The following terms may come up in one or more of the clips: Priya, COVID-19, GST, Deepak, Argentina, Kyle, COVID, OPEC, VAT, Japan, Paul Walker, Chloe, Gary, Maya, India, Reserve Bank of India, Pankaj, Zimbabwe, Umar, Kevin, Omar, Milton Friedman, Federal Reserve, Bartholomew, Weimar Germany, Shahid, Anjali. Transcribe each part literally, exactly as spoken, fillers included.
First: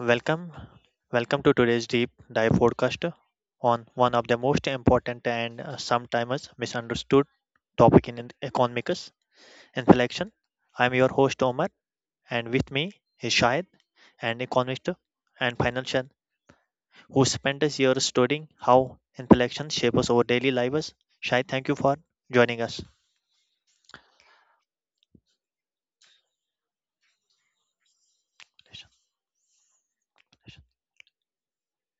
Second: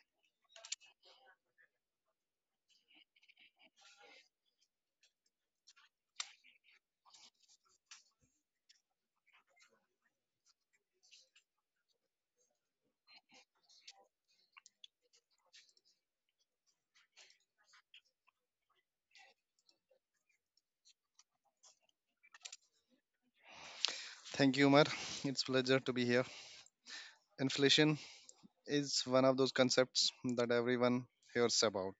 Welcome. Welcome to today's deep dive podcast on one of the most important and uh, sometimes misunderstood topic in economics and selection. I'm your host Omar, and with me is Shahid, an economist and financial who spent his years studying how inflation shapes our daily lives. Shahid, thank you for joining us. Thank you, Umar. It's pleasure to be here. Inflation is one of those concepts that everyone hears about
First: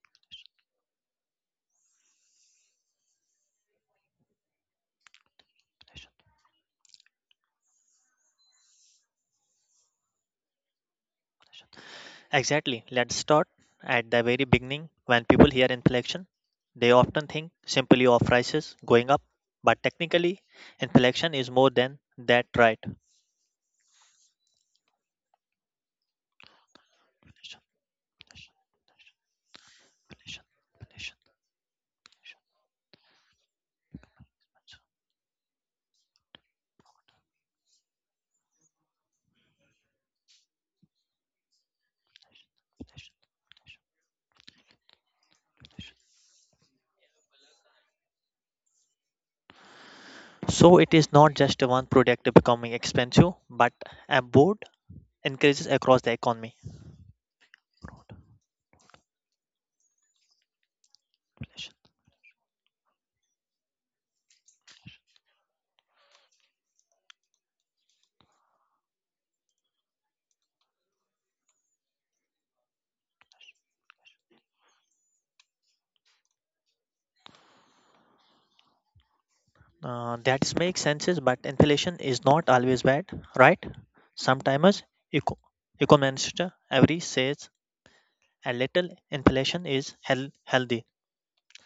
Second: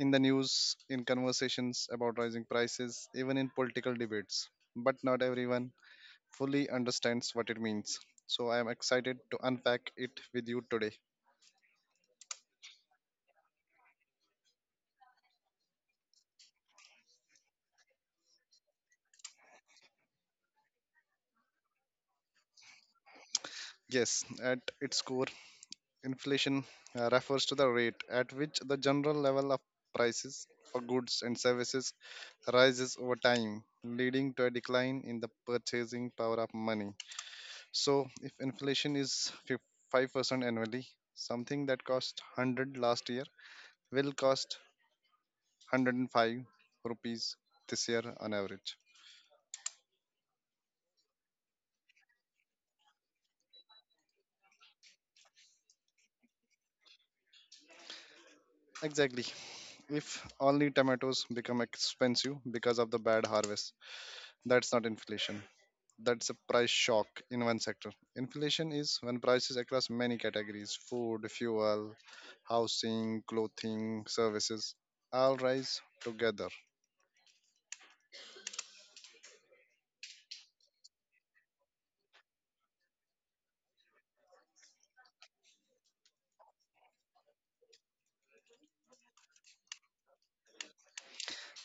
in the news, in conversations about rising prices, even in political debates. But not everyone fully understands what it means. So I am excited to unpack it with you today. Exactly. Let's start at the very beginning. When people hear inflation, they often think simply of prices going up, but technically, inflation is more than that, right? Yes, at its core, inflation uh, refers to the rate at which the general level of prices for goods and services rises over time, leading to a decline in the purchasing power of money. So, if inflation is five percent annually, something that cost one hundred last year will cost one hundred five rupees this year on average. So it is not just one product becoming expensive, but a broad increases across the economy. Exactly. If only tomatoes become expensive because of the bad harvest, that's not inflation. That's a price shock in one sector. Inflation is when prices across many categories food, fuel, housing, clothing, services all rise together. Uh, that makes sense, but inflation is not always bad, right? Sometimes eco- economists every says a little inflation is health healthy.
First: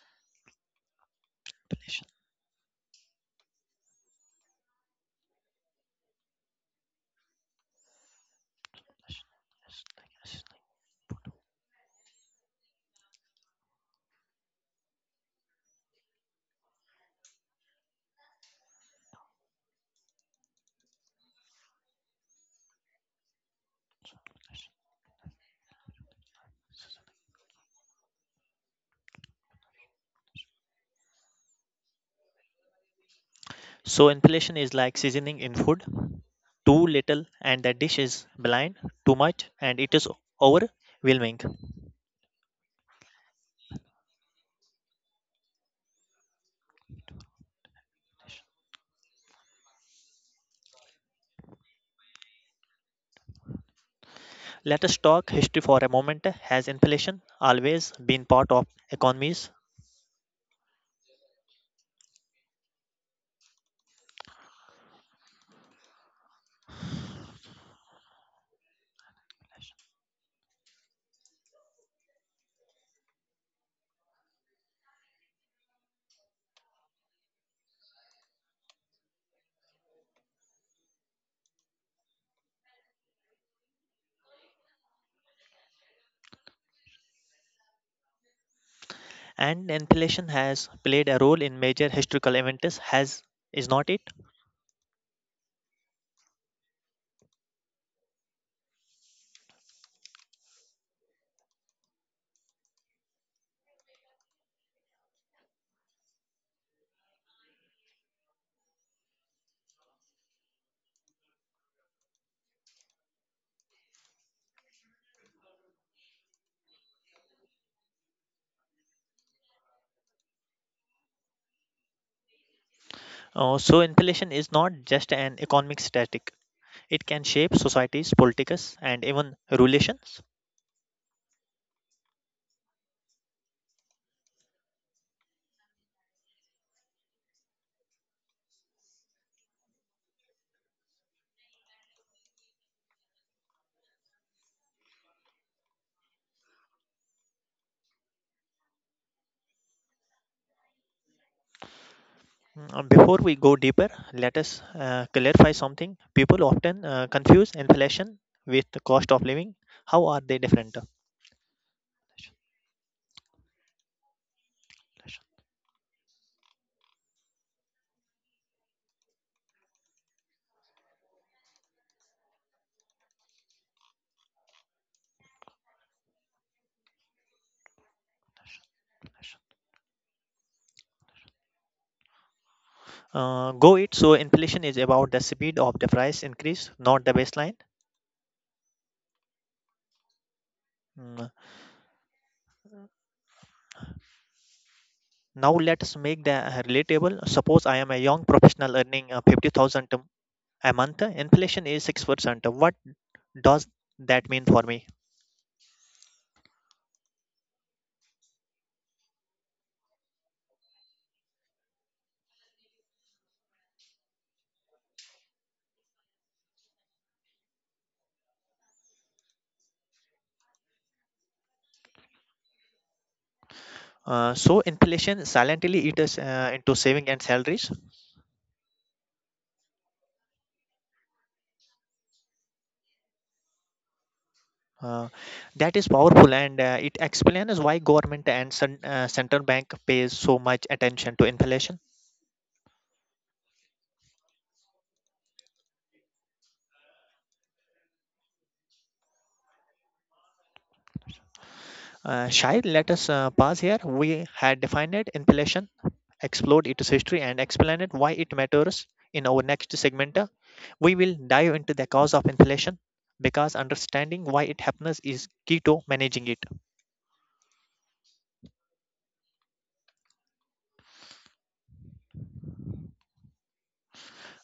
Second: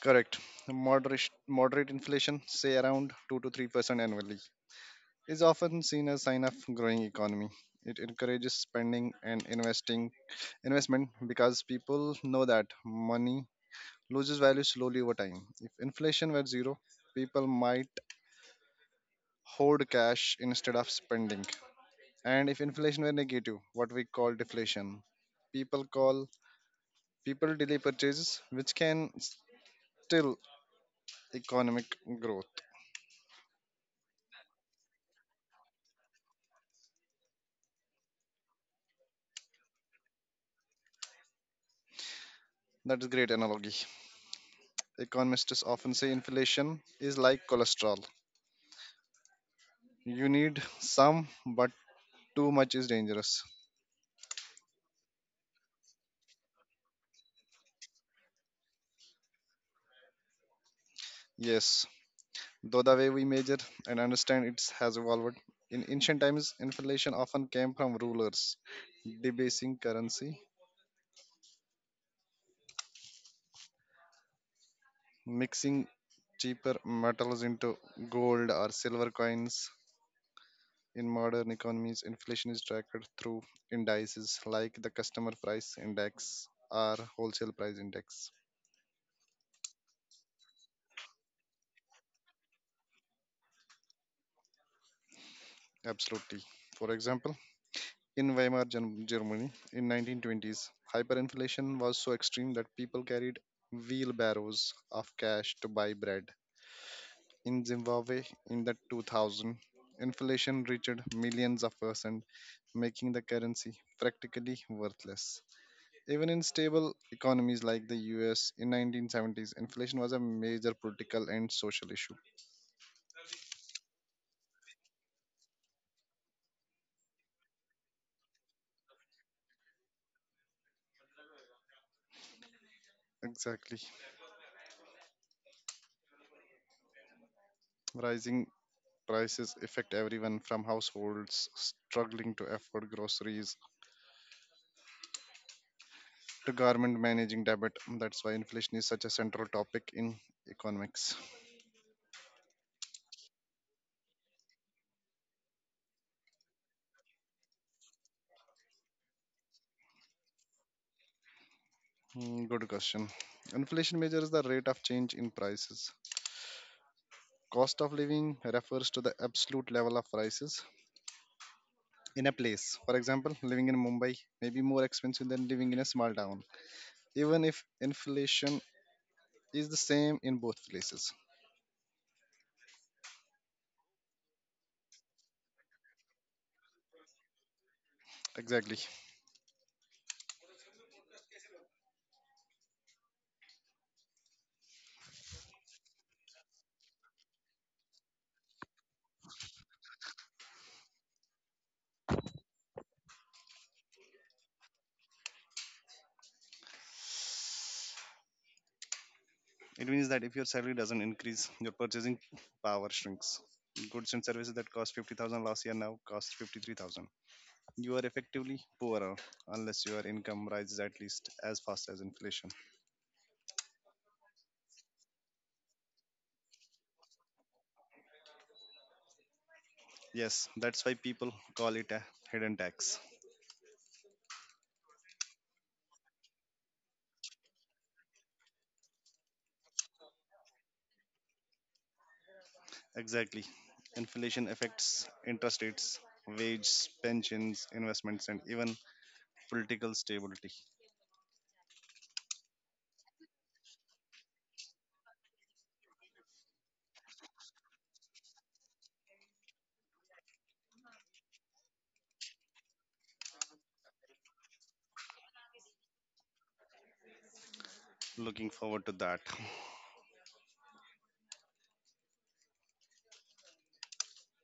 Correct. Moderate, moderate Inflation. inflation, say around two to three percent annually, is often seen as sign of growing economy. It encourages spending and investing investment because people know that money loses value slowly over time. If inflation were zero, people might hoard cash instead of spending. And if inflation were negative, what we call deflation, people call people delay purchases, which can still economic growth. So inflation is like seasoning in food. Too little and the dish is blind. Too much and it is overwhelming. That is great analogy. Economists often say inflation is like cholesterol. You need some, but too much is dangerous. Let us talk history for a moment. Has inflation always been part of economies? Yes, though the way we measure and understand it has evolved. In ancient times, inflation often came from rulers debasing currency mixing cheaper metals into gold or silver coins. In modern economies, inflation is tracked through indices like the customer price index or wholesale price index. And inflation has played a role in major historical events, has is not it. Absolutely. For example, in Weimar Gen- Germany in nineteen twenties, hyperinflation was so extreme that people carried wheelbarrows of cash to buy bread. In Zimbabwe in the two thousand, inflation reached millions of percent, making the currency practically worthless. Even in stable economies like the U S in nineteen seventies, inflation was a major political and social issue. Uh, so inflation is not just an economic static, it can shape societies, politics, and even relations. Exactly. Rising prices affect everyone from households struggling to afford groceries to government managing debt. That's why inflation is such a central topic in economics. Mm, before we go deeper, let us uh, clarify something. People often uh, confuse inflation with the cost of living. How are they different, uh, Hmm, good question. Inflation measures the rate of change in prices. Cost of living refers to the absolute level of prices in a place. For example, living in Mumbai may be more expensive than living in a small town, even if inflation is the same in both places. go it. So inflation is about the speed of the price increase, not the baseline. Exactly. Mm, now let's make the uh, relatable. Suppose I am a young professional earning uh, fifty thousand a month. Inflation is six percent. What does that mean for me? It means that if your salary doesn't increase, your purchasing power shrinks. Goods and services that cost fifty thousand last year now cost fifty-three thousand. You are effectively poorer unless your income rises at least as fast as inflation. Uh, so inflation silently eats uh, into saving and salaries. Yes, that's why people call it a hidden tax. Uh, that is powerful, and uh, it explains why government and cen- uh, central bank pays so much attention to inflation. Exactly. Inflation affects interest rates, wages, pensions, investments, and even political stability. Uh, Shai, let us uh, pause here. We had defined inflation, explored its history, and explained why it matters. In our next segment, uh, we will dive into the cause of inflation because understanding why it happens is key to managing it. Looking forward to that.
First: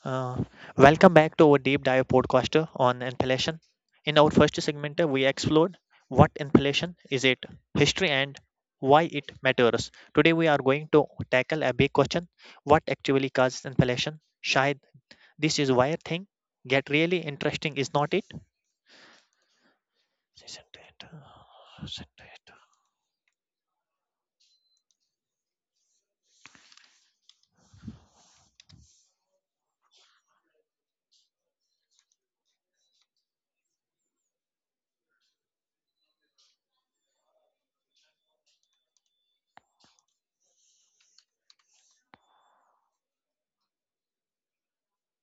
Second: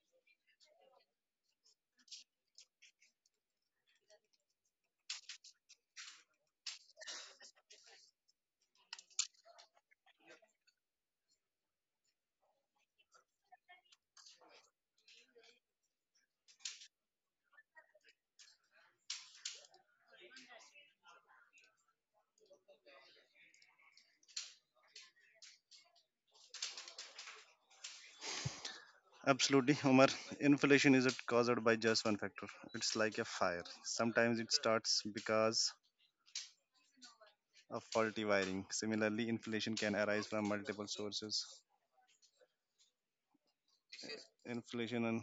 Uh, welcome back to our deep dive podcast uh, on inflation. In our first segment, uh, we explored what inflation is, it, history, and why it matters. Today, we are going to tackle a big question: what actually causes inflation? Shayad, this is where thing get really interesting, is not it? Absolutely, Omar. Inflation isn't caused by just one factor, it's like a fire. Sometimes it starts because of faulty wiring. Similarly, inflation can arise from multiple sources. Inflation and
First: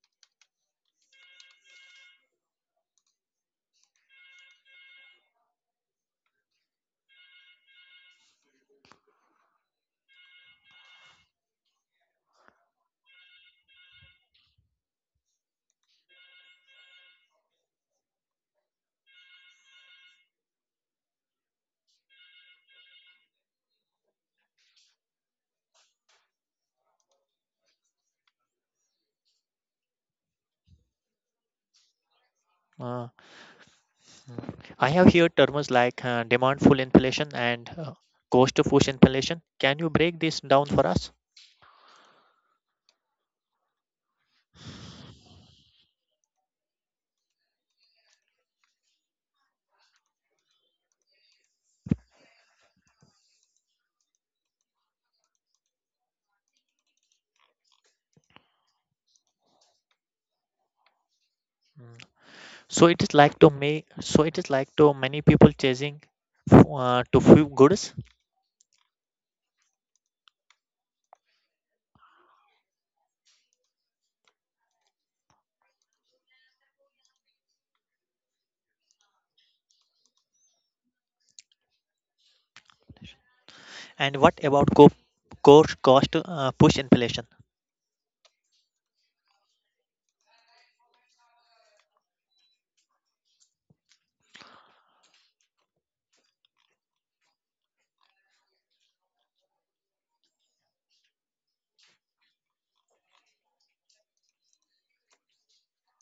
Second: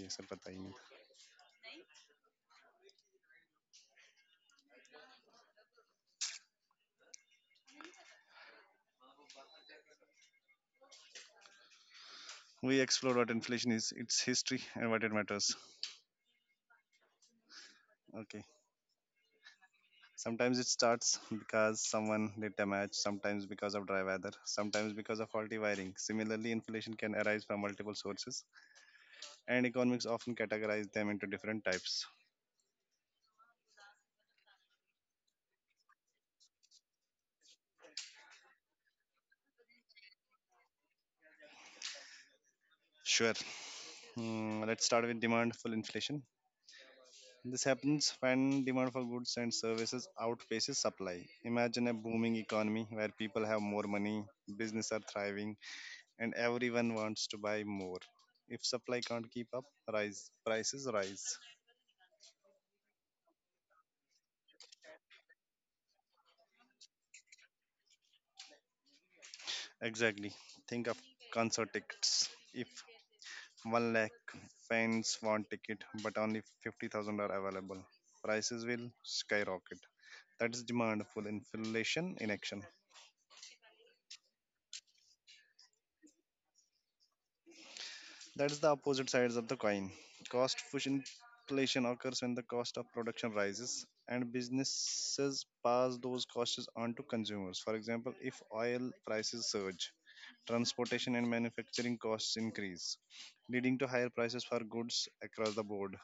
yes, sir, पता ही नहीं. We explore what inflation is, its history, and what it matters. Okay. Sometimes it starts because someone lit a match, sometimes because of dry weather, sometimes because of faulty wiring. Similarly, inflation can arise from multiple sources, and economics often categorize them into different types. Uh, I have heard terms like uh, demand pull inflation and uh, cost push inflation. Can you break this down for us? Sure. Hmm, let's start with demand for inflation. This happens when demand for goods and services outpaces supply. Imagine a booming economy where people have more money, business are thriving, and everyone wants to buy more. If supply can't keep up, rise prices rise. So it is like to me. So it is like to many people chasing uh, to few goods. Exactly. Think of concert tickets. If one lakh fans want ticket but only fifty thousand are available, prices will skyrocket. That is demand full inflation in action. And what about co- core cost uh, push inflation? That is the opposite sides of the coin. Cost push inflation occurs when the cost of production rises and businesses pass those costs on to consumers. For example, if oil prices surge, transportation and manufacturing costs increase leading to higher prices for goods across the board.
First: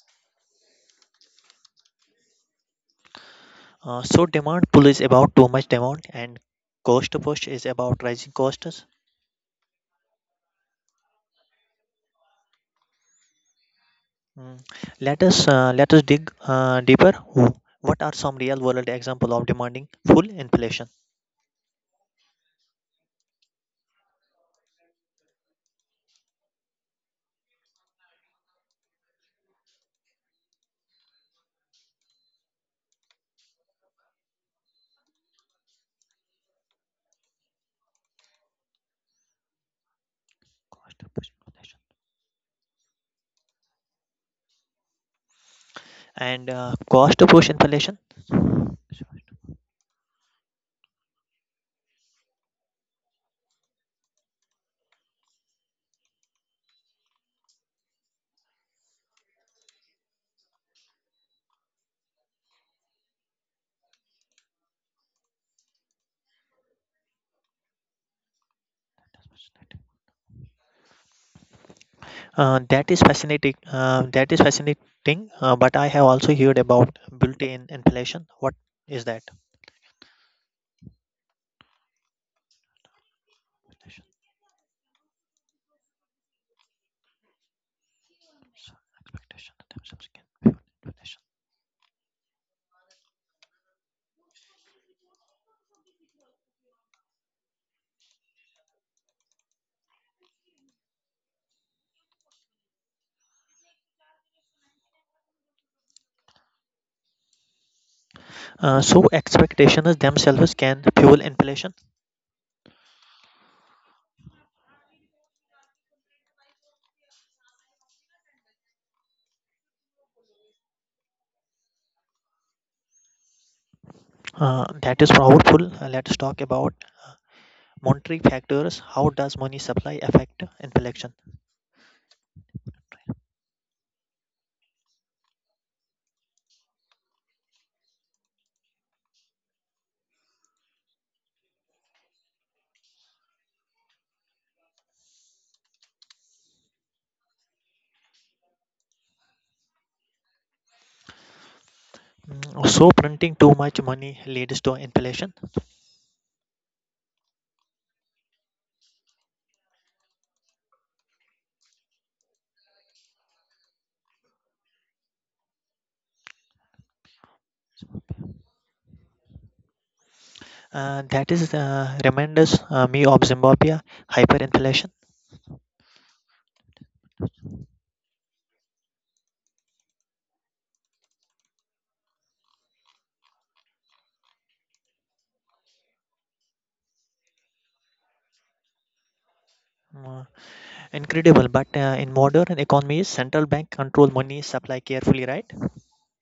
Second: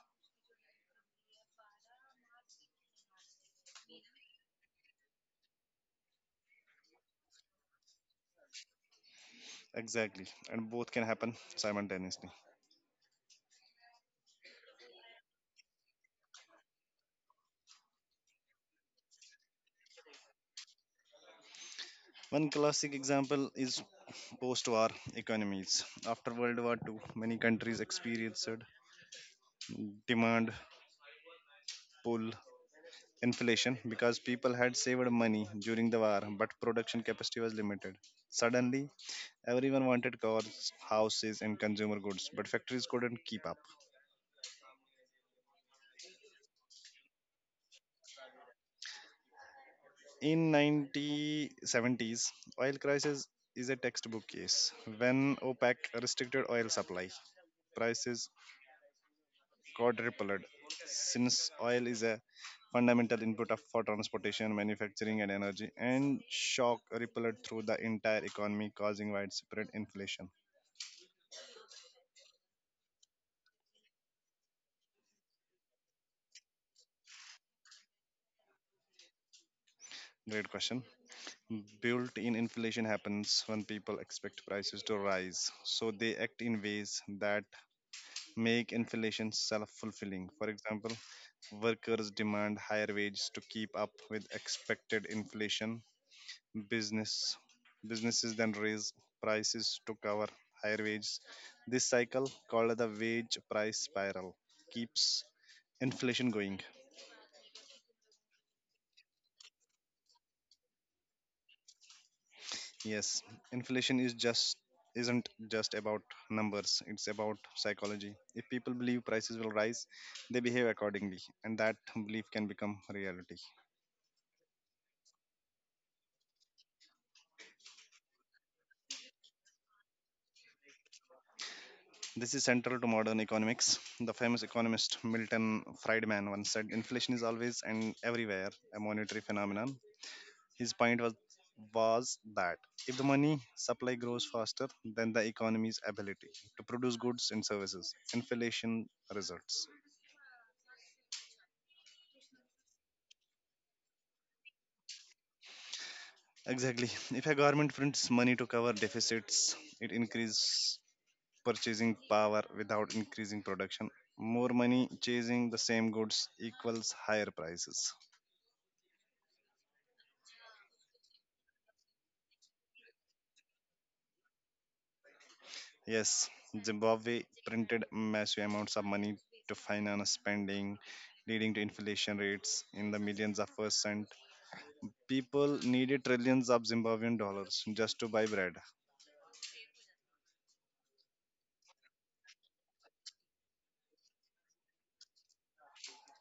Uh, so demand pull is about too much demand, and cost push is about rising costs. Exactly, and both can happen simultaneously. Mm. Let us uh, let us dig uh, deeper. Wh- What are some real world example of demanding full inflation? One classic example is post war economies. After World War Two, many countries experienced demand pull inflation because people had saved money during the war, but production capacity was limited. Suddenly, everyone wanted cars, houses, and consumer goods, but factories couldn't keep up. And uh, cost push inflation. In nineteen seventies, oil crisis is a textbook case when OPEC restricted oil supply. Prices quadrupled since oil is a fundamental input of, for transportation, manufacturing, and energy, and shock rippled through the entire economy, causing That's widespread fascinating. inflation. Uh, that is fascinating uh, that is fascinating uh, But I have also heard about built-in inflation, what is that? Great question. Built in inflation happens when people expect prices to rise, so they act in ways that make inflation self fulfilling. For So example, workers demand higher wages to keep up with expected inflation business businesses then raise prices to cover higher wages. This cycle called the wage price spiral keeps inflation going. uh, so expectations themselves can fuel inflation. Yes, inflation is just isn't just about numbers, it's about psychology. If people believe prices will rise, they behave accordingly, and that belief can become reality. Uh, that is powerful. Uh, let's talk about monetary factors, how does money supply affect inflation? This is central to modern economics. The famous economist Milton Friedman once said, Inflation is always and everywhere a monetary phenomenon. His point was was that if the money supply grows faster than the economy's ability to produce goods and services, inflation results. Mm, so printing too much money leads to inflation. Exactly. If a government prints money to cover deficits, it increases purchasing power without increasing production. More money chasing the same goods equals higher prices. Uh, that is uh, reminds uh, me of Zimbabwe hyperinflation. Yes, Zimbabwe printed massive amounts of money to finance spending, leading to inflation rates in the millions of percent. People needed trillions of Zimbabwean dollars just to buy bread. Mm, incredible, but uh, in modern economies, central bank control money supply carefully, right?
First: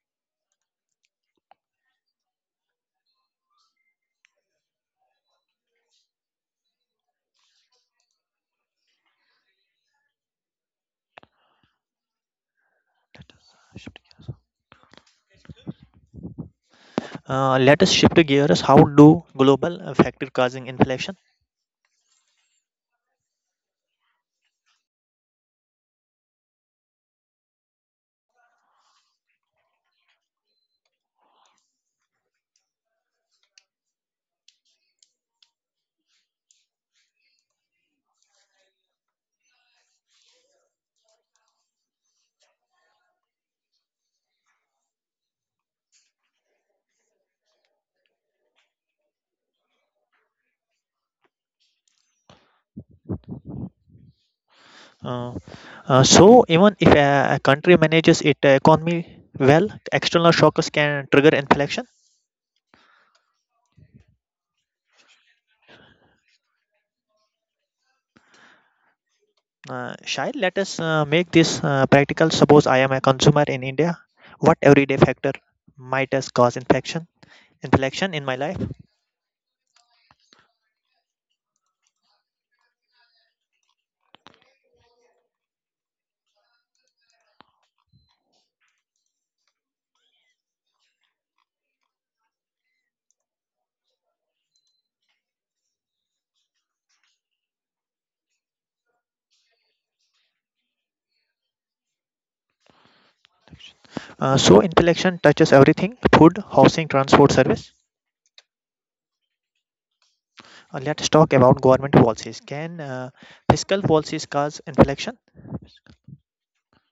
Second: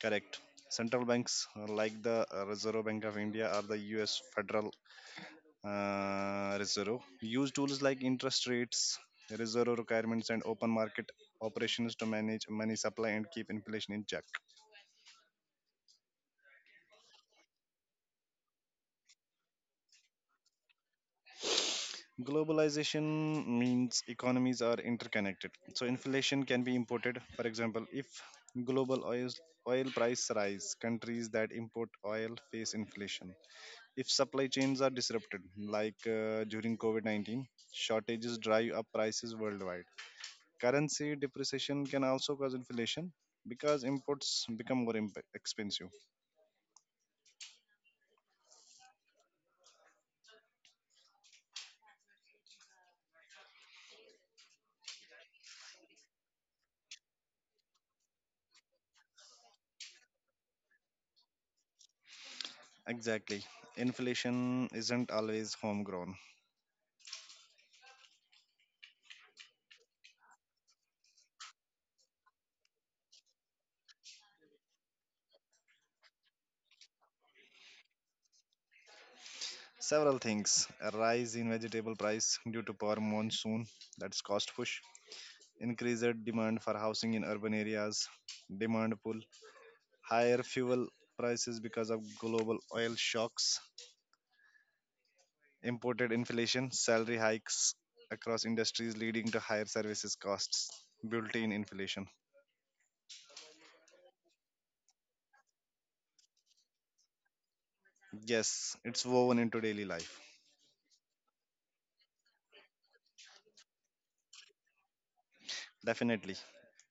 Correct. Central banks uh, like the uh, Reserve Bank of India or the U S Federal uh, Reserve use tools like interest rates, reserve requirements, and open market operations to manage money supply and keep inflation in check. Uh, let us shift gears. How do global uh, factor causing inflation? Globalization means economies are interconnected, so inflation can be imported. For example, if global oil oil price rise, countries that import oil face inflation. If supply chains are disrupted, like uh, during COVID nineteen, shortages drive up prices worldwide. Currency depreciation can also cause inflation because imports become more imp- expensive. Uh, uh, so even if a, a country manages its economy well, external shocks can trigger inflation. Exactly. Inflation isn't always homegrown. Uh, Shai, let us uh, make this uh, practical. Suppose I am a consumer in India. What everyday factor might has cause infection? Inflection in my life. Several things a rise in vegetable price due to poor monsoon, that's cost push, increased demand for housing in urban areas, demand pull, higher fuel prices because of global oil shocks imported inflation, salary hikes across industries leading to higher services costs, built in inflation. Uh, so inflection touches everything: food, housing, transport, service. Yes, it's woven into daily life. Uh, let's talk about government policies. Can uh, fiscal policies cause inflection? Definitely.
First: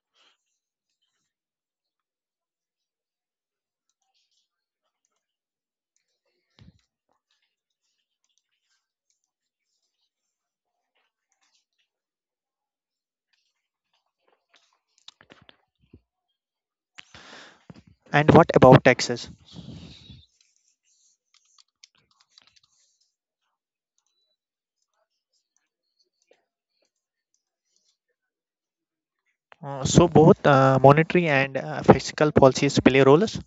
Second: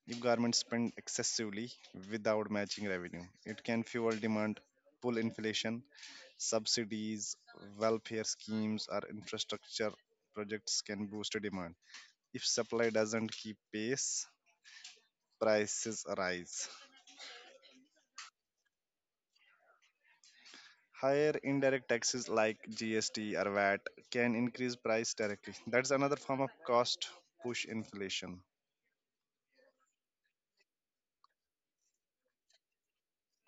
If governments spend excessively without matching revenue, it can fuel demand, pull inflation, subsidies, welfare schemes, or infrastructure projects can boost demand. If supply doesn't keep pace, prices rise. And what about taxes? Higher indirect taxes like G S T or V A T can increase price directly. That's another form of cost push inflation. Uh, so both uh, monetary and uh, fiscal policies play roles.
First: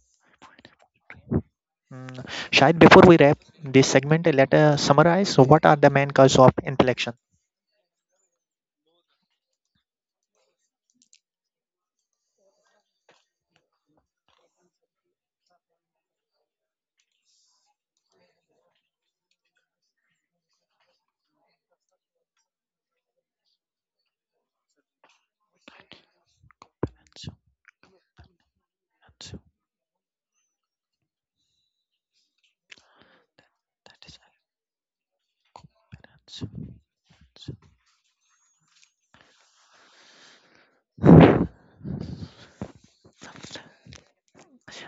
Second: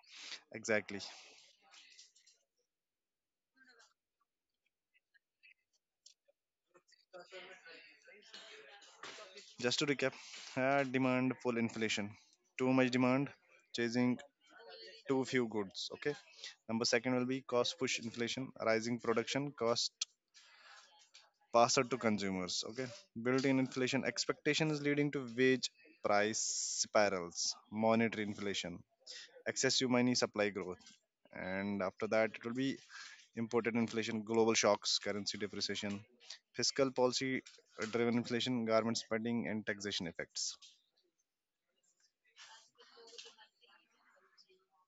Exactly. Mm, Shahid, before we wrap this segment, let us summarize what are the main causes of inflation. Just to recap, uh, demand pull inflation. Too much demand, chasing too few goods. Okay. Number second will be cost push inflation, rising production cost passed to consumers. Okay. Built-in inflation expectations leading to wage price spirals, monetary inflation excessive money supply growth. And after that, it will be imported inflation, global shocks, currency depreciation, fiscal policy driven inflation, government spending, and taxation effects.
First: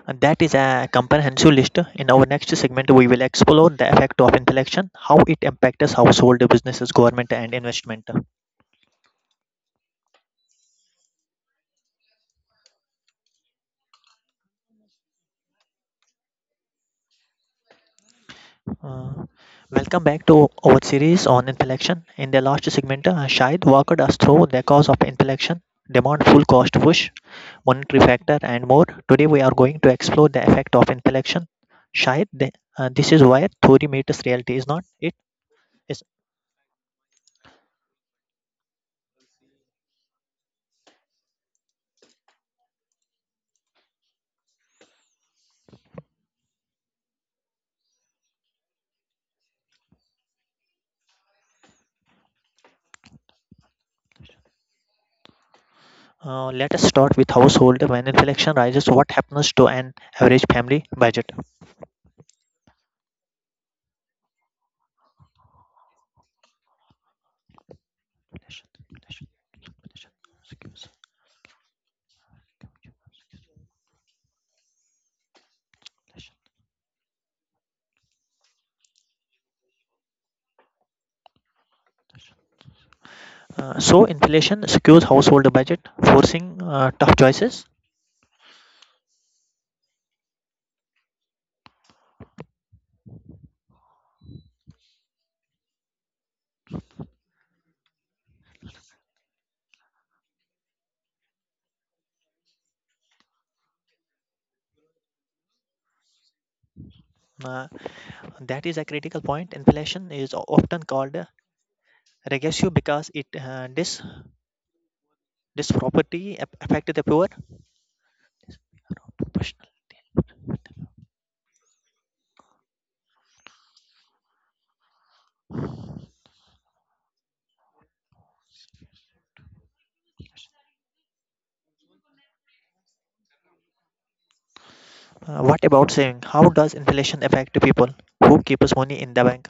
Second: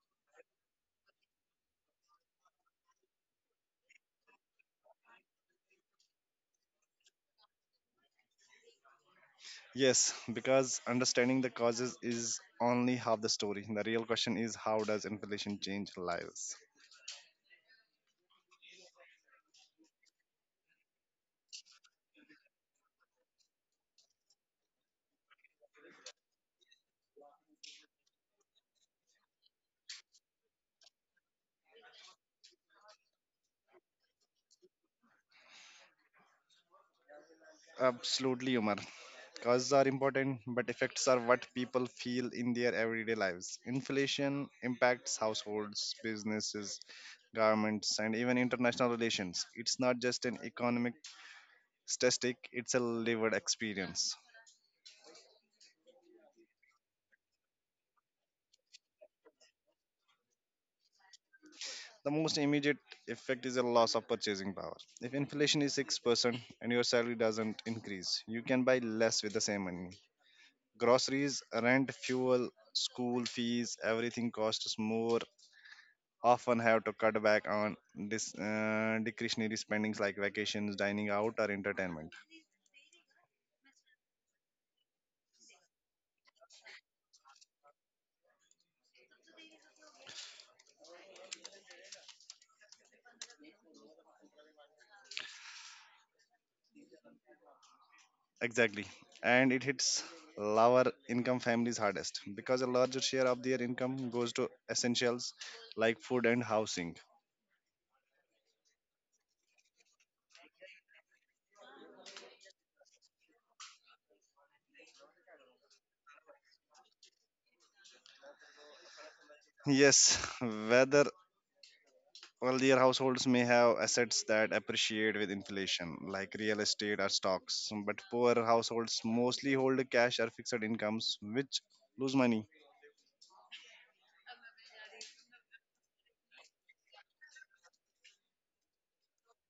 And that is a comprehensive list. In our next segment, we will explore the effect of inflation, how it impacts household, businesses, government, and investment. Yes, because understanding the causes is only half the story. The real question is how does inflation change lives? Uh, welcome back to our series on inflation. In the last segment, uh, Shahid walked us through the cause of inflation, demand, full cost push, monetary factor, and more. Today, we are going to explore the effect of inflation. Shahid, the, uh, this is why theory meets reality, is not it? Is Absolutely, Umar. Causes are important, but effects are what people feel in their everyday lives. Inflation impacts households, businesses, governments, and even international relations. It's not just an economic statistic, it's a lived experience. uh, let us start with household. When inflation rises, what happens to an average family budget? The most immediate effect is a loss of purchasing power. If inflation is six percent and your salary doesn't increase, you can buy less with the same money. Groceries, rent, fuel, school fees, everything costs more often have to cut back on dis, uh, discretionary spendings like vacations, dining out, or entertainment. Uh, so inflation secures household budget, forcing uh, tough choices. Exactly. And it hits lower income families hardest because a larger share of their income goes to essentials like food and housing. Uh, that is a critical point. Inflation is o- often called uh, regressive because it uh, dis disproperty ap- affect the poor. Yes, whether wealthier households may have assets that appreciate with inflation, like real estate or stocks, but poor households mostly hold cash or fixed incomes, which lose money. Uh, what about saving? How does inflation affect people who keeps money in the bank?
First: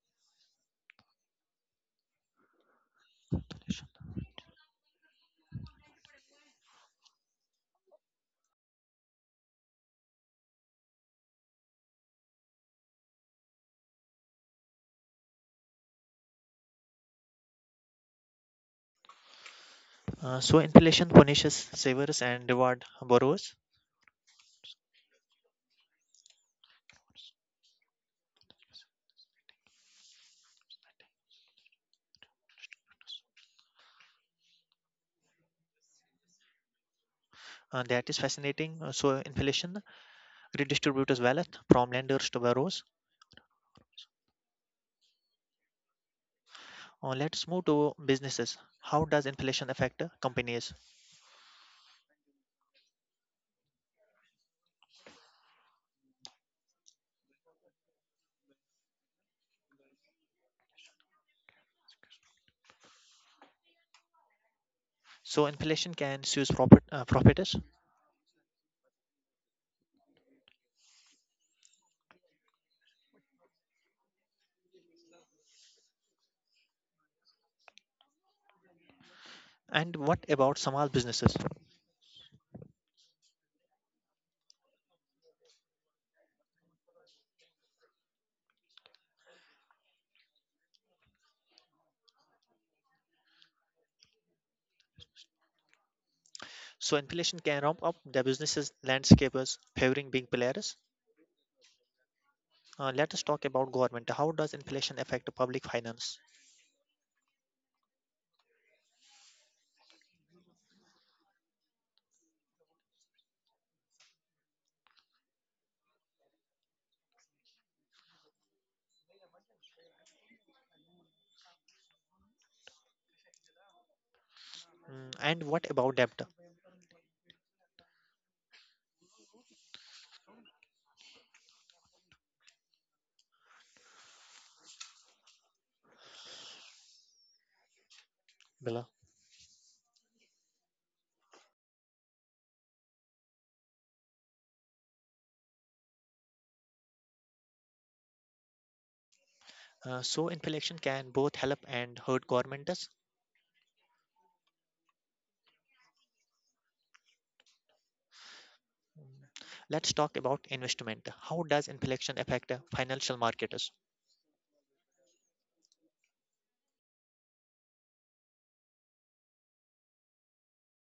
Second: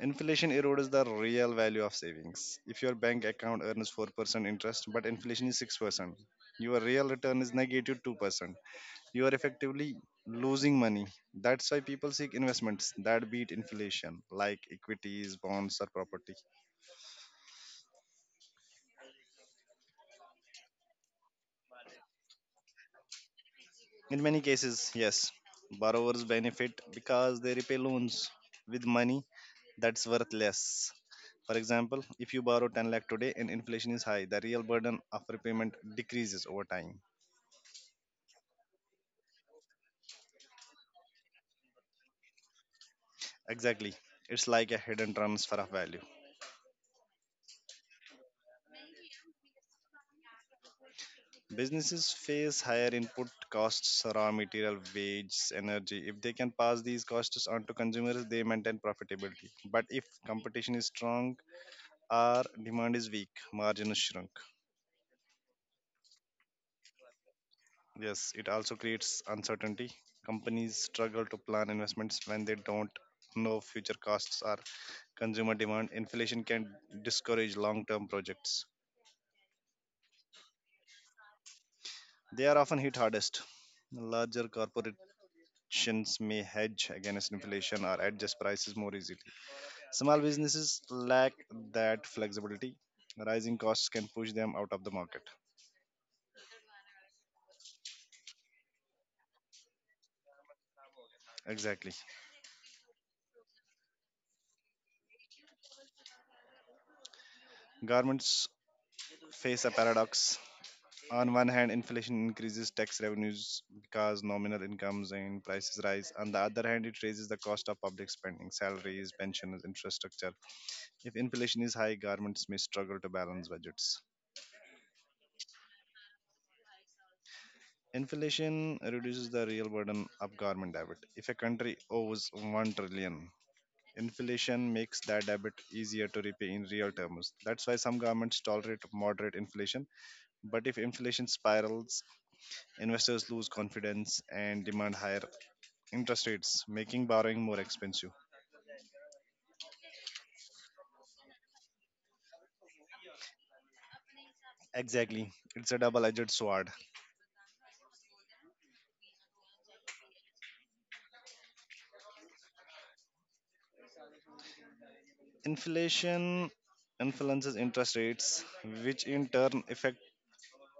Inflation erodes the real value of savings. If your bank account earns four percent interest but inflation is six percent, your real return is negative two percent. You are effectively losing money. That's why people seek investments that beat inflation, like equities, bonds, or property. Uh, so inflation punishes savers and reward borrowers. In many cases, yes, borrowers benefit because they repay loans with money that's worth less. For example, if you borrow ten lakh today and inflation is high, the real burden of repayment decreases over time. Uh, that is fascinating. Uh, so inflation redistributes wealth from lenders to borrowers. Exactly. It's like a hidden transfer of value. Uh, let's move to businesses. How does inflation affect uh, companies? Businesses face higher input costs, raw material, wages, energy. If they can pass these costs on to consumers, they maintain profitability. But if competition is strong or demand is weak, margins shrink. So inflation can seize profit, uh, properties. Yes, it also creates uncertainty. Companies struggle to plan investments when they don't know future costs or consumer demand. Inflation can discourage long term projects. And what about small businesses? They are often hit hardest. Larger corporate actions may hedge against inflation or adjust prices more easily. Small businesses lack that flexibility. Rising costs can push them out of the market. So inflation can ramp up the businesses landscapers favoring big players. Exactly. Uh, let us talk about government. How does inflation affect public finance? Governments face a paradox. On one hand, inflation increases tax revenues because nominal incomes and prices rise. On the other hand, it raises the cost of public spending, salaries, pensions, infrastructure. If inflation is high, governments may struggle to balance budgets. Mm, and what about debt, Inflation reduces the real burden of government debt. If a country owes one trillion, inflation makes that debt easier to repay in real terms. That's why some governments tolerate Bila? moderate inflation, but if inflation spirals, investors lose confidence and demand higher interest rates, making borrowing more expensive. Uh, so inflation can both help and hurt governments. Exactly. It's a double-edged sword. Mm, let's talk about investment. How does inflation affect uh, financial markets? Inflation influences interest rates, which in turn affect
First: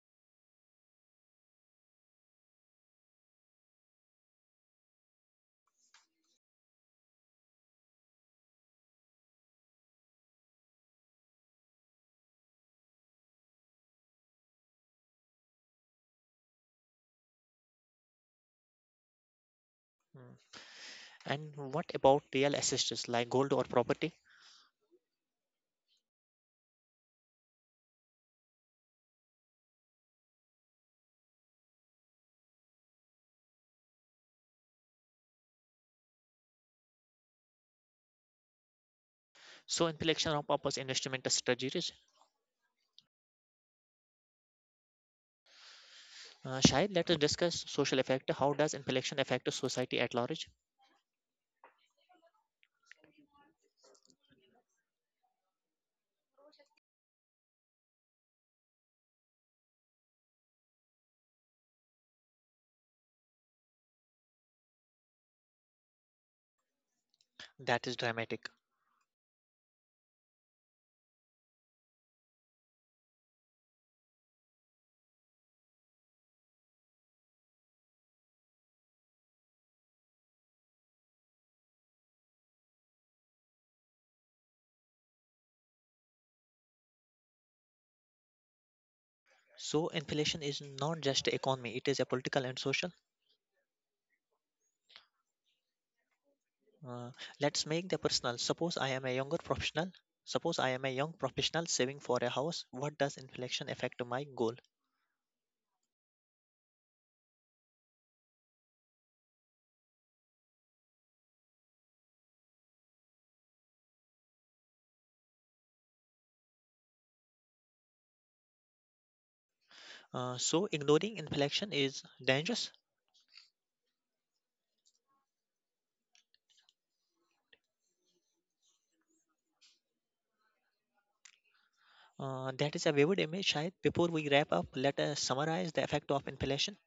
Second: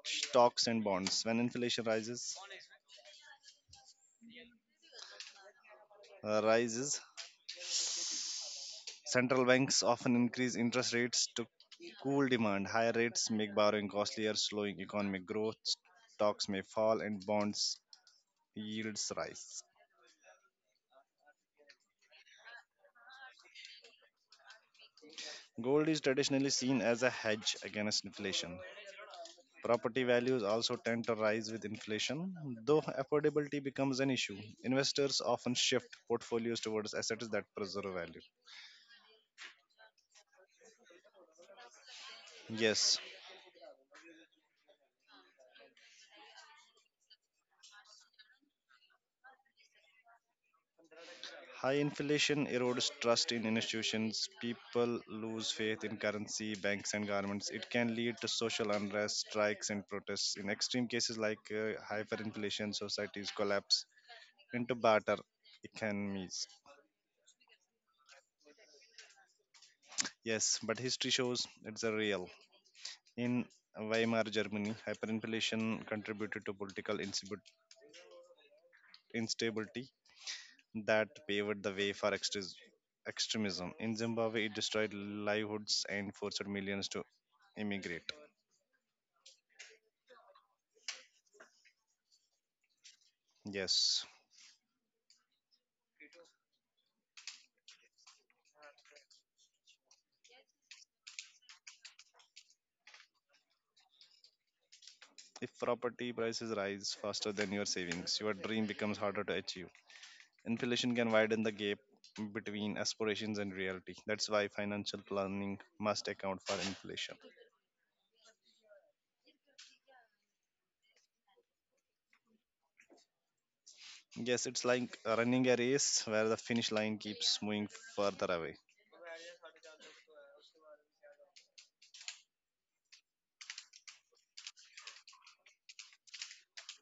stocks and bonds. When inflation rises, uh, rises central banks often increase interest rates to cool demand. Higher rates make borrowing costlier, slowing economic growth. Stocks may fall and bonds yields rise. Mm. And what about real assets like gold or property? Gold is traditionally seen as a hedge against inflation. Property values also tend to rise with inflation, though affordability becomes an issue. Investors often shift portfolios towards assets that preserve value. So in inflation of purpose investment strategies. Yes. Uh, Shahid, let us discuss social effect. How does inflation affect society at large? High inflation erodes trust in institutions. People lose faith in currency, banks, and governments. It can lead to social unrest, strikes, and protests. In extreme cases like uh, hyperinflation, societies collapse into barter economies. That is dramatic. Yes, but history shows it's a real. In Weimar Germany, hyperinflation contributed to political instabi- instability that paved the way for extremis- extremism. In Zimbabwe, it destroyed livelihoods and forced millions to immigrate. So inflation is not just economy; it is a political and social. Yes, Uh, let's make the personal. Suppose I am a younger professional. Suppose I am a young professional saving for a house. What does inflation affect my goal? if property prices rise faster than your savings, your dream becomes harder to achieve. Inflation can widen the gap between aspirations and reality. That's why financial planning must account for inflation. Uh, so ignoring inflation is dangerous. Yes, it's like running a race where the finish line keeps moving further away. Uh, that is a vivid image, Shayad. Before we wrap up, let us summarize the effect of inflation.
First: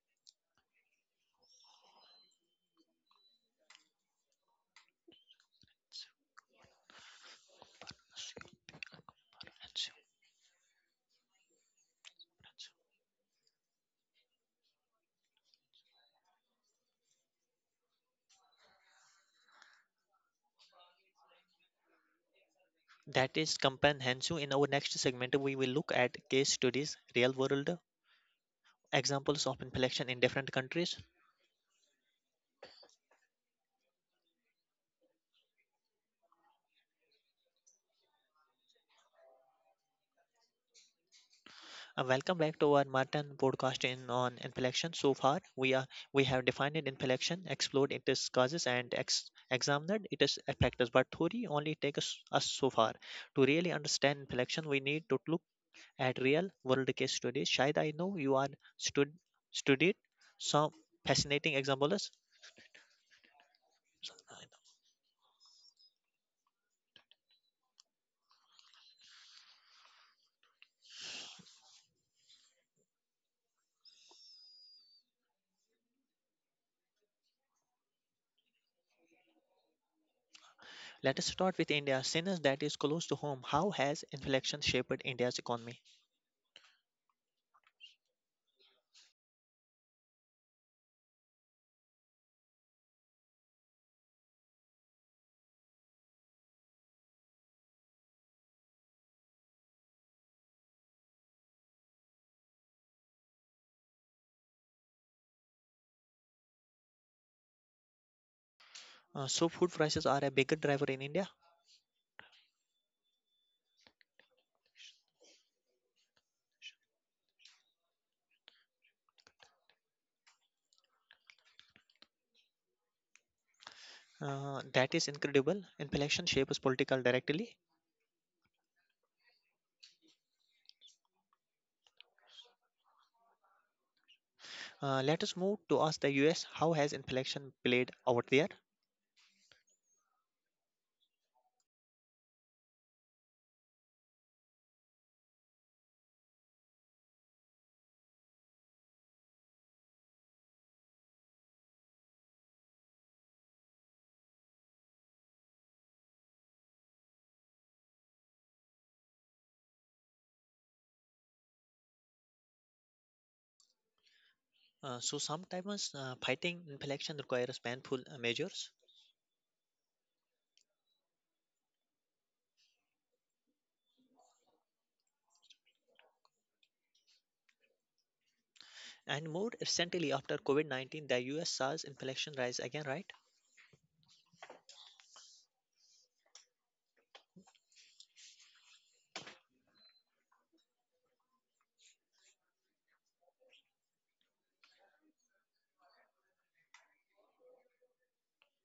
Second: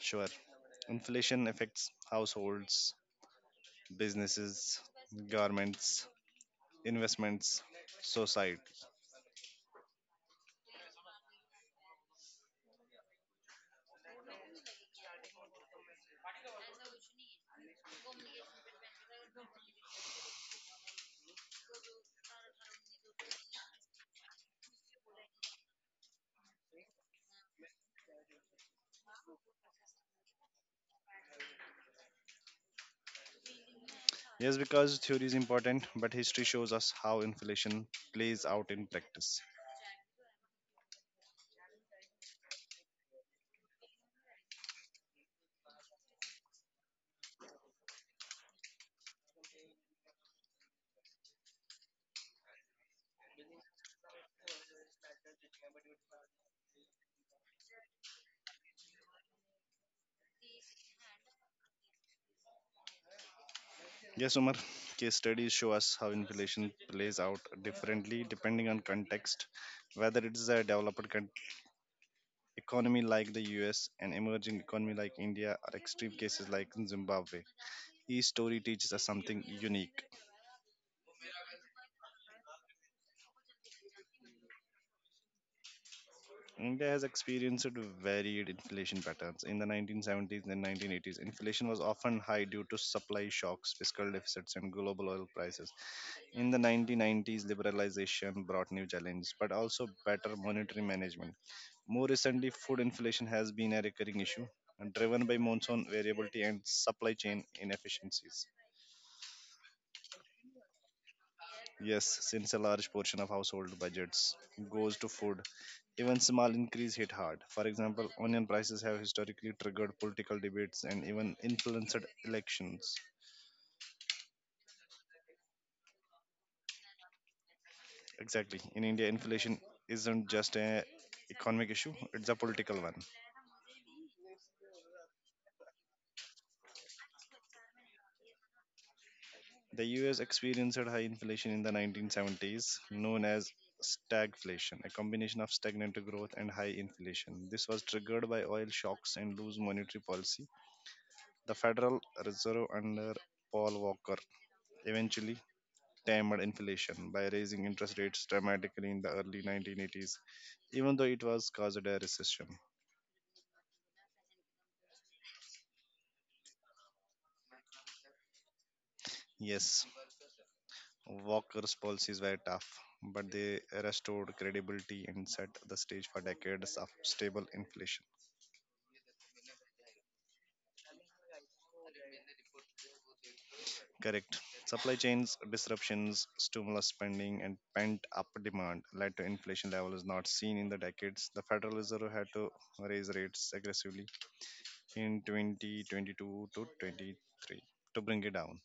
Sure, inflation affects households, businesses, governments, investments, society. That is comprehensive. In our next segment, we will look at case studies, real world examples of inflation in different countries, Yes, because theory is important, but history shows us how inflation plays out in practice. and welcome back to our Martin podcast in on inflection. So far, we are we have defined it inflection, explored its causes, and ex- examined its effects. But theory only takes us so far. To really understand inflection, we need to look at real world case studies. Shayad, I know you are stud- studied some fascinating examples. Yes, Umar, case studies show us how inflation plays out differently depending on context, whether it is a developed coun- economy like the U S, an emerging economy like India, or extreme cases like in Zimbabwe. Each story teaches us something unique. Let us start with India, since that is close to home. How has inflation shaped India's economy? India has experienced varied inflation patterns. In the nineteen seventies and nineteen eighties, inflation was often high due to supply shocks, fiscal deficits, and global oil prices. In the nineteen nineties, liberalization brought new challenges, but also better monetary management. More recently, food inflation has been a recurring issue, driven by monsoon variability and supply chain inefficiencies. Uh, so, food prices are a bigger driver in India. Yes, since a large portion of household budgets goes to food, even small increase hit hard. For example, onion prices have historically triggered political debates and even influenced elections. Uh, that is incredible. Inflation shapes political directly. Exactly. In India, inflation isn't just an economic issue, it's a political one. Uh, let us move to ask the U S, how has inflation played out there? The U S experienced high inflation in the nineteen seventies, known as stagflation, a combination of stagnant growth and high inflation. This was triggered by oil shocks and loose monetary policy. The Federal Reserve under Paul Walker eventually tamed inflation by raising interest rates dramatically in the early nineteen eighties, even though it was caused a recession. Uh, so sometimes uh, fighting inflation requires painful uh, measures. Yes, Walker's policies were tough, but they restored credibility and set the stage for decades of stable inflation. And more recently, after COVID nineteen, the U S saw inflation rise again, right? Correct. Supply chains disruptions, stimulus spending, and pent up demand led to inflation levels not seen in the decades. The Federal Reserve had to raise rates aggressively in twenty twenty-two to twenty-three to bring it down.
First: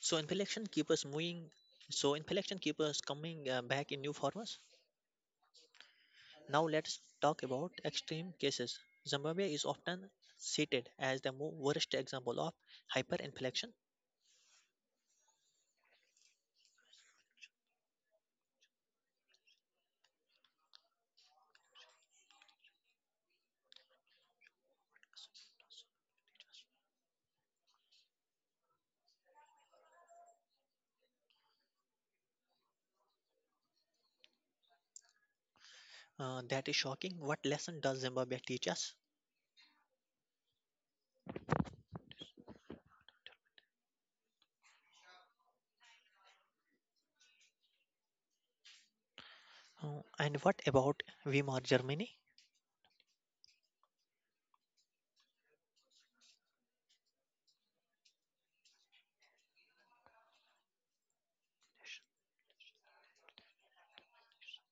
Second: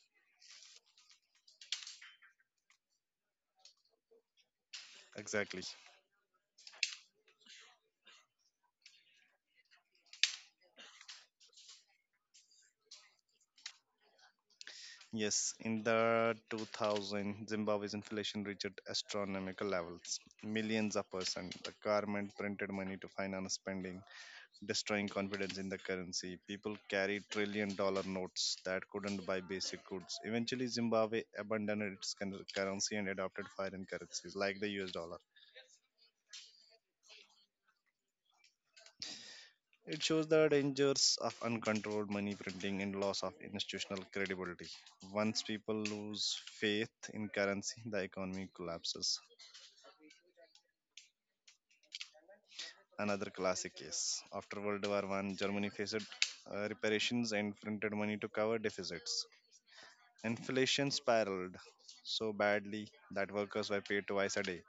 So inflation keeps us moving. So inflation keeps us coming uh, back in new forms. Exactly. Now let's talk about extreme cases. Zimbabwe is often cited as the mo- worst example of hyperinflation. Yes, in the two thousand, Zimbabwe's inflation reached astronomical levels. Millions of persons. The government printed money to finance spending, destroying confidence in the currency. People carried trillion dollar notes that couldn't buy basic goods. Eventually, Zimbabwe abandoned its cur- currency and adopted foreign currencies like the U S dollar. Uh, that is shocking. What lesson does Zimbabwe teach us? It shows the dangers of uncontrolled money printing and loss of institutional credibility. Once people lose faith in currency, the economy collapses. Uh, and what about Weimar Germany? Another classic case. After World War One, Germany faced uh, reparations and printed money to cover deficits. Inflation spiraled so badly that workers were paid twice a day,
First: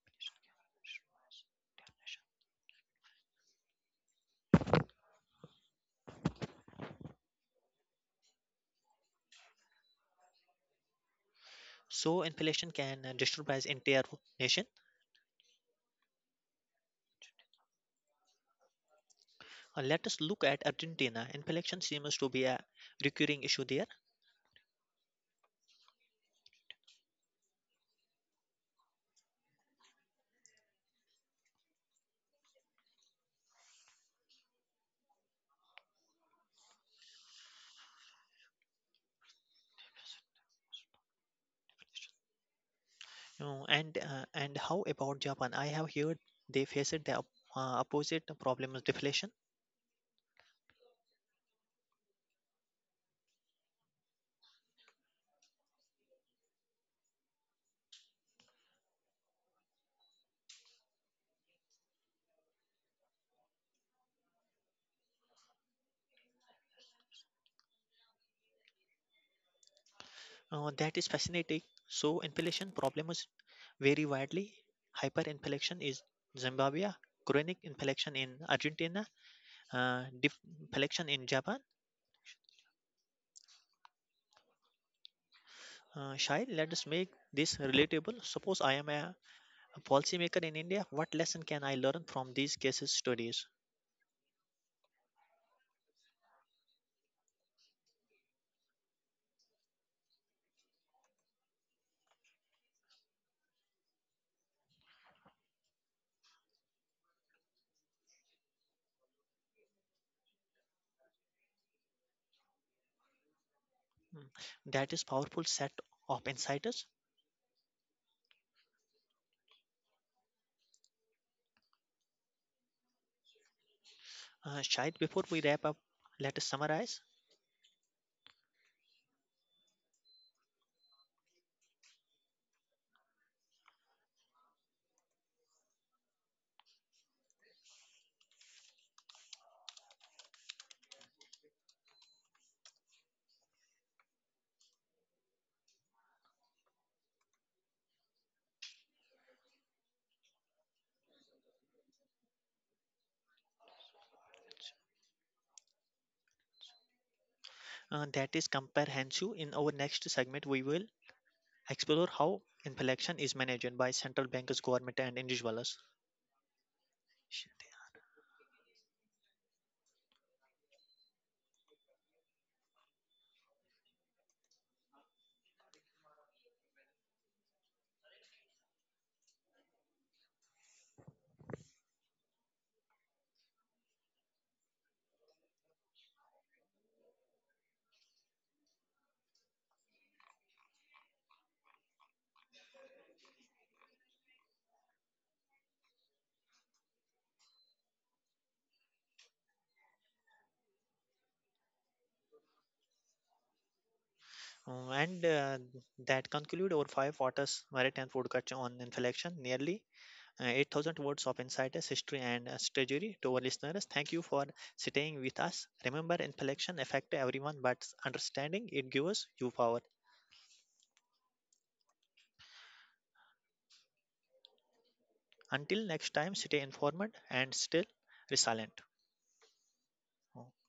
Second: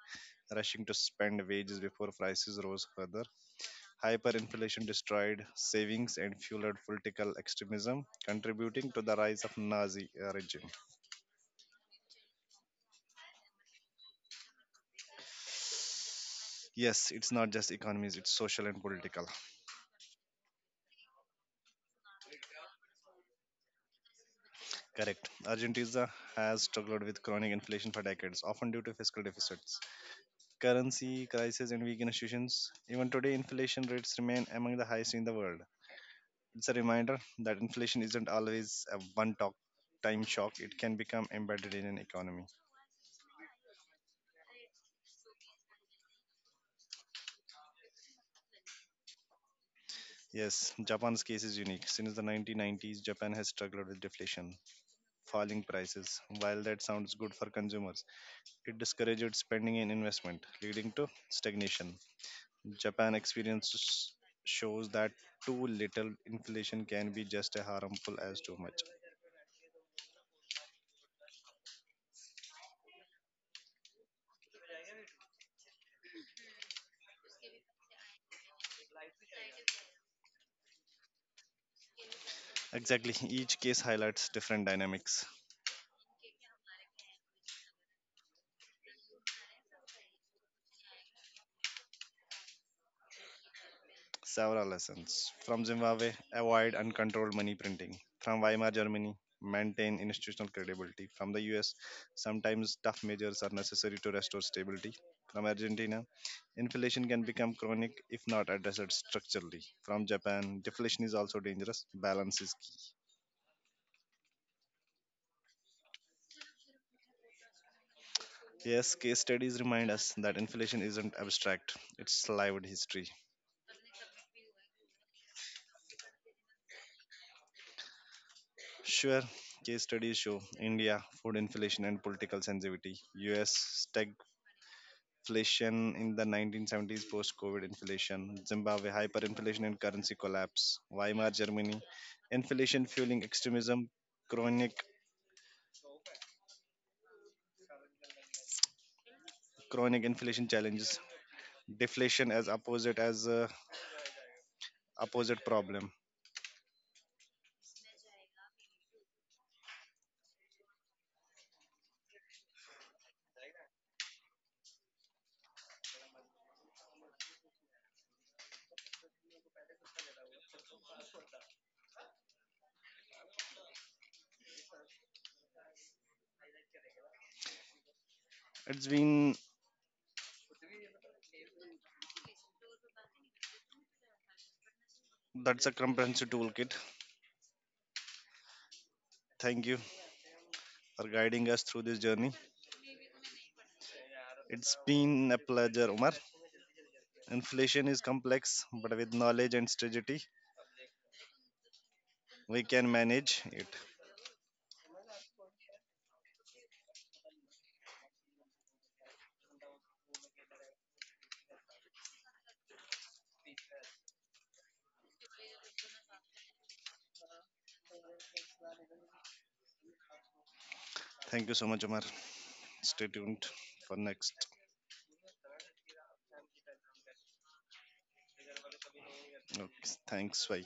rushing to spend wages before prices rose further. Hyperinflation destroyed savings and fueled political extremism, contributing to the rise of Nazi uh, regime. So inflation can uh, destabilize entire nation. Yes, it's not just economies, it's social and political. Uh, let us look at Argentina. Inflation seems to be a recurring issue there. Correct. Argentina has struggled with chronic inflation for decades, often due to fiscal deficits, currency crisis, and weak institutions. Even today, inflation rates remain among the highest in the world. It's a reminder that inflation isn't always a one talk time shock, it can become embedded in an economy. Uh, and uh, and how about Japan? I have heard they faced the op- uh, opposite problem of deflation. Yes, Japan's case is unique. Since the nineteen nineties, Japan has struggled with deflation, falling prices. While that sounds good for consumers, it discouraged spending and investment, leading to stagnation. Japan experience s- shows that too little inflation can be just as harmful as too much. Uh, that is fascinating. So inflation problems vary widely. Hyperinflation is Zimbabwe, chronic inflation in Argentina, uh, dif- election in Japan. Exactly, each case highlights different dynamics. Uh, Shai, let us make this relatable. Suppose I am a policymaker in India. What lesson can I learn from these cases studies? Several lessons: from Zimbabwe, avoid uncontrolled money printing; from Weimar Germany, maintain institutional credibility; from the U S, sometimes tough measures are necessary to restore stability; from Argentina, inflation can become chronic if not addressed structurally; from Japan, deflation is also dangerous, balance is key. Hmm, that is powerful set of insiders. Yes, case studies remind us that inflation isn't abstract, it's lived history. Uh, Shai, before we wrap up, let us summarize. Sure, case studies show India, food inflation and political sensitivity; U S, inflation in the nineteen seventies post COVID inflation; Zimbabwe, hyperinflation and currency collapse; Weimar Germany, inflation fueling extremism; chronic chronic inflation challenges; deflation as opposite as a opposite problem. Uh, that is comprehensive. In our next segment, we will explore how inflation is managed by central banks, government, and individuals. Sh- It's been that's a comprehensive toolkit. Thank you for guiding us through this journey. It's been a pleasure, Umar. Inflation is complex, but with knowledge and strategy, we can manage it. uh, and uh, That conclude our five waters maritime food on inflation nearly uh, eight thousand words of insiders, history, and uh, strategy to our listeners. Thank you for staying with us. Remember, inflection affects everyone, but understanding it gives you power. Thank you so much, Umar. Stay tuned for next. Until next time, stay informed and still resilient. Okay, thanks. Bye.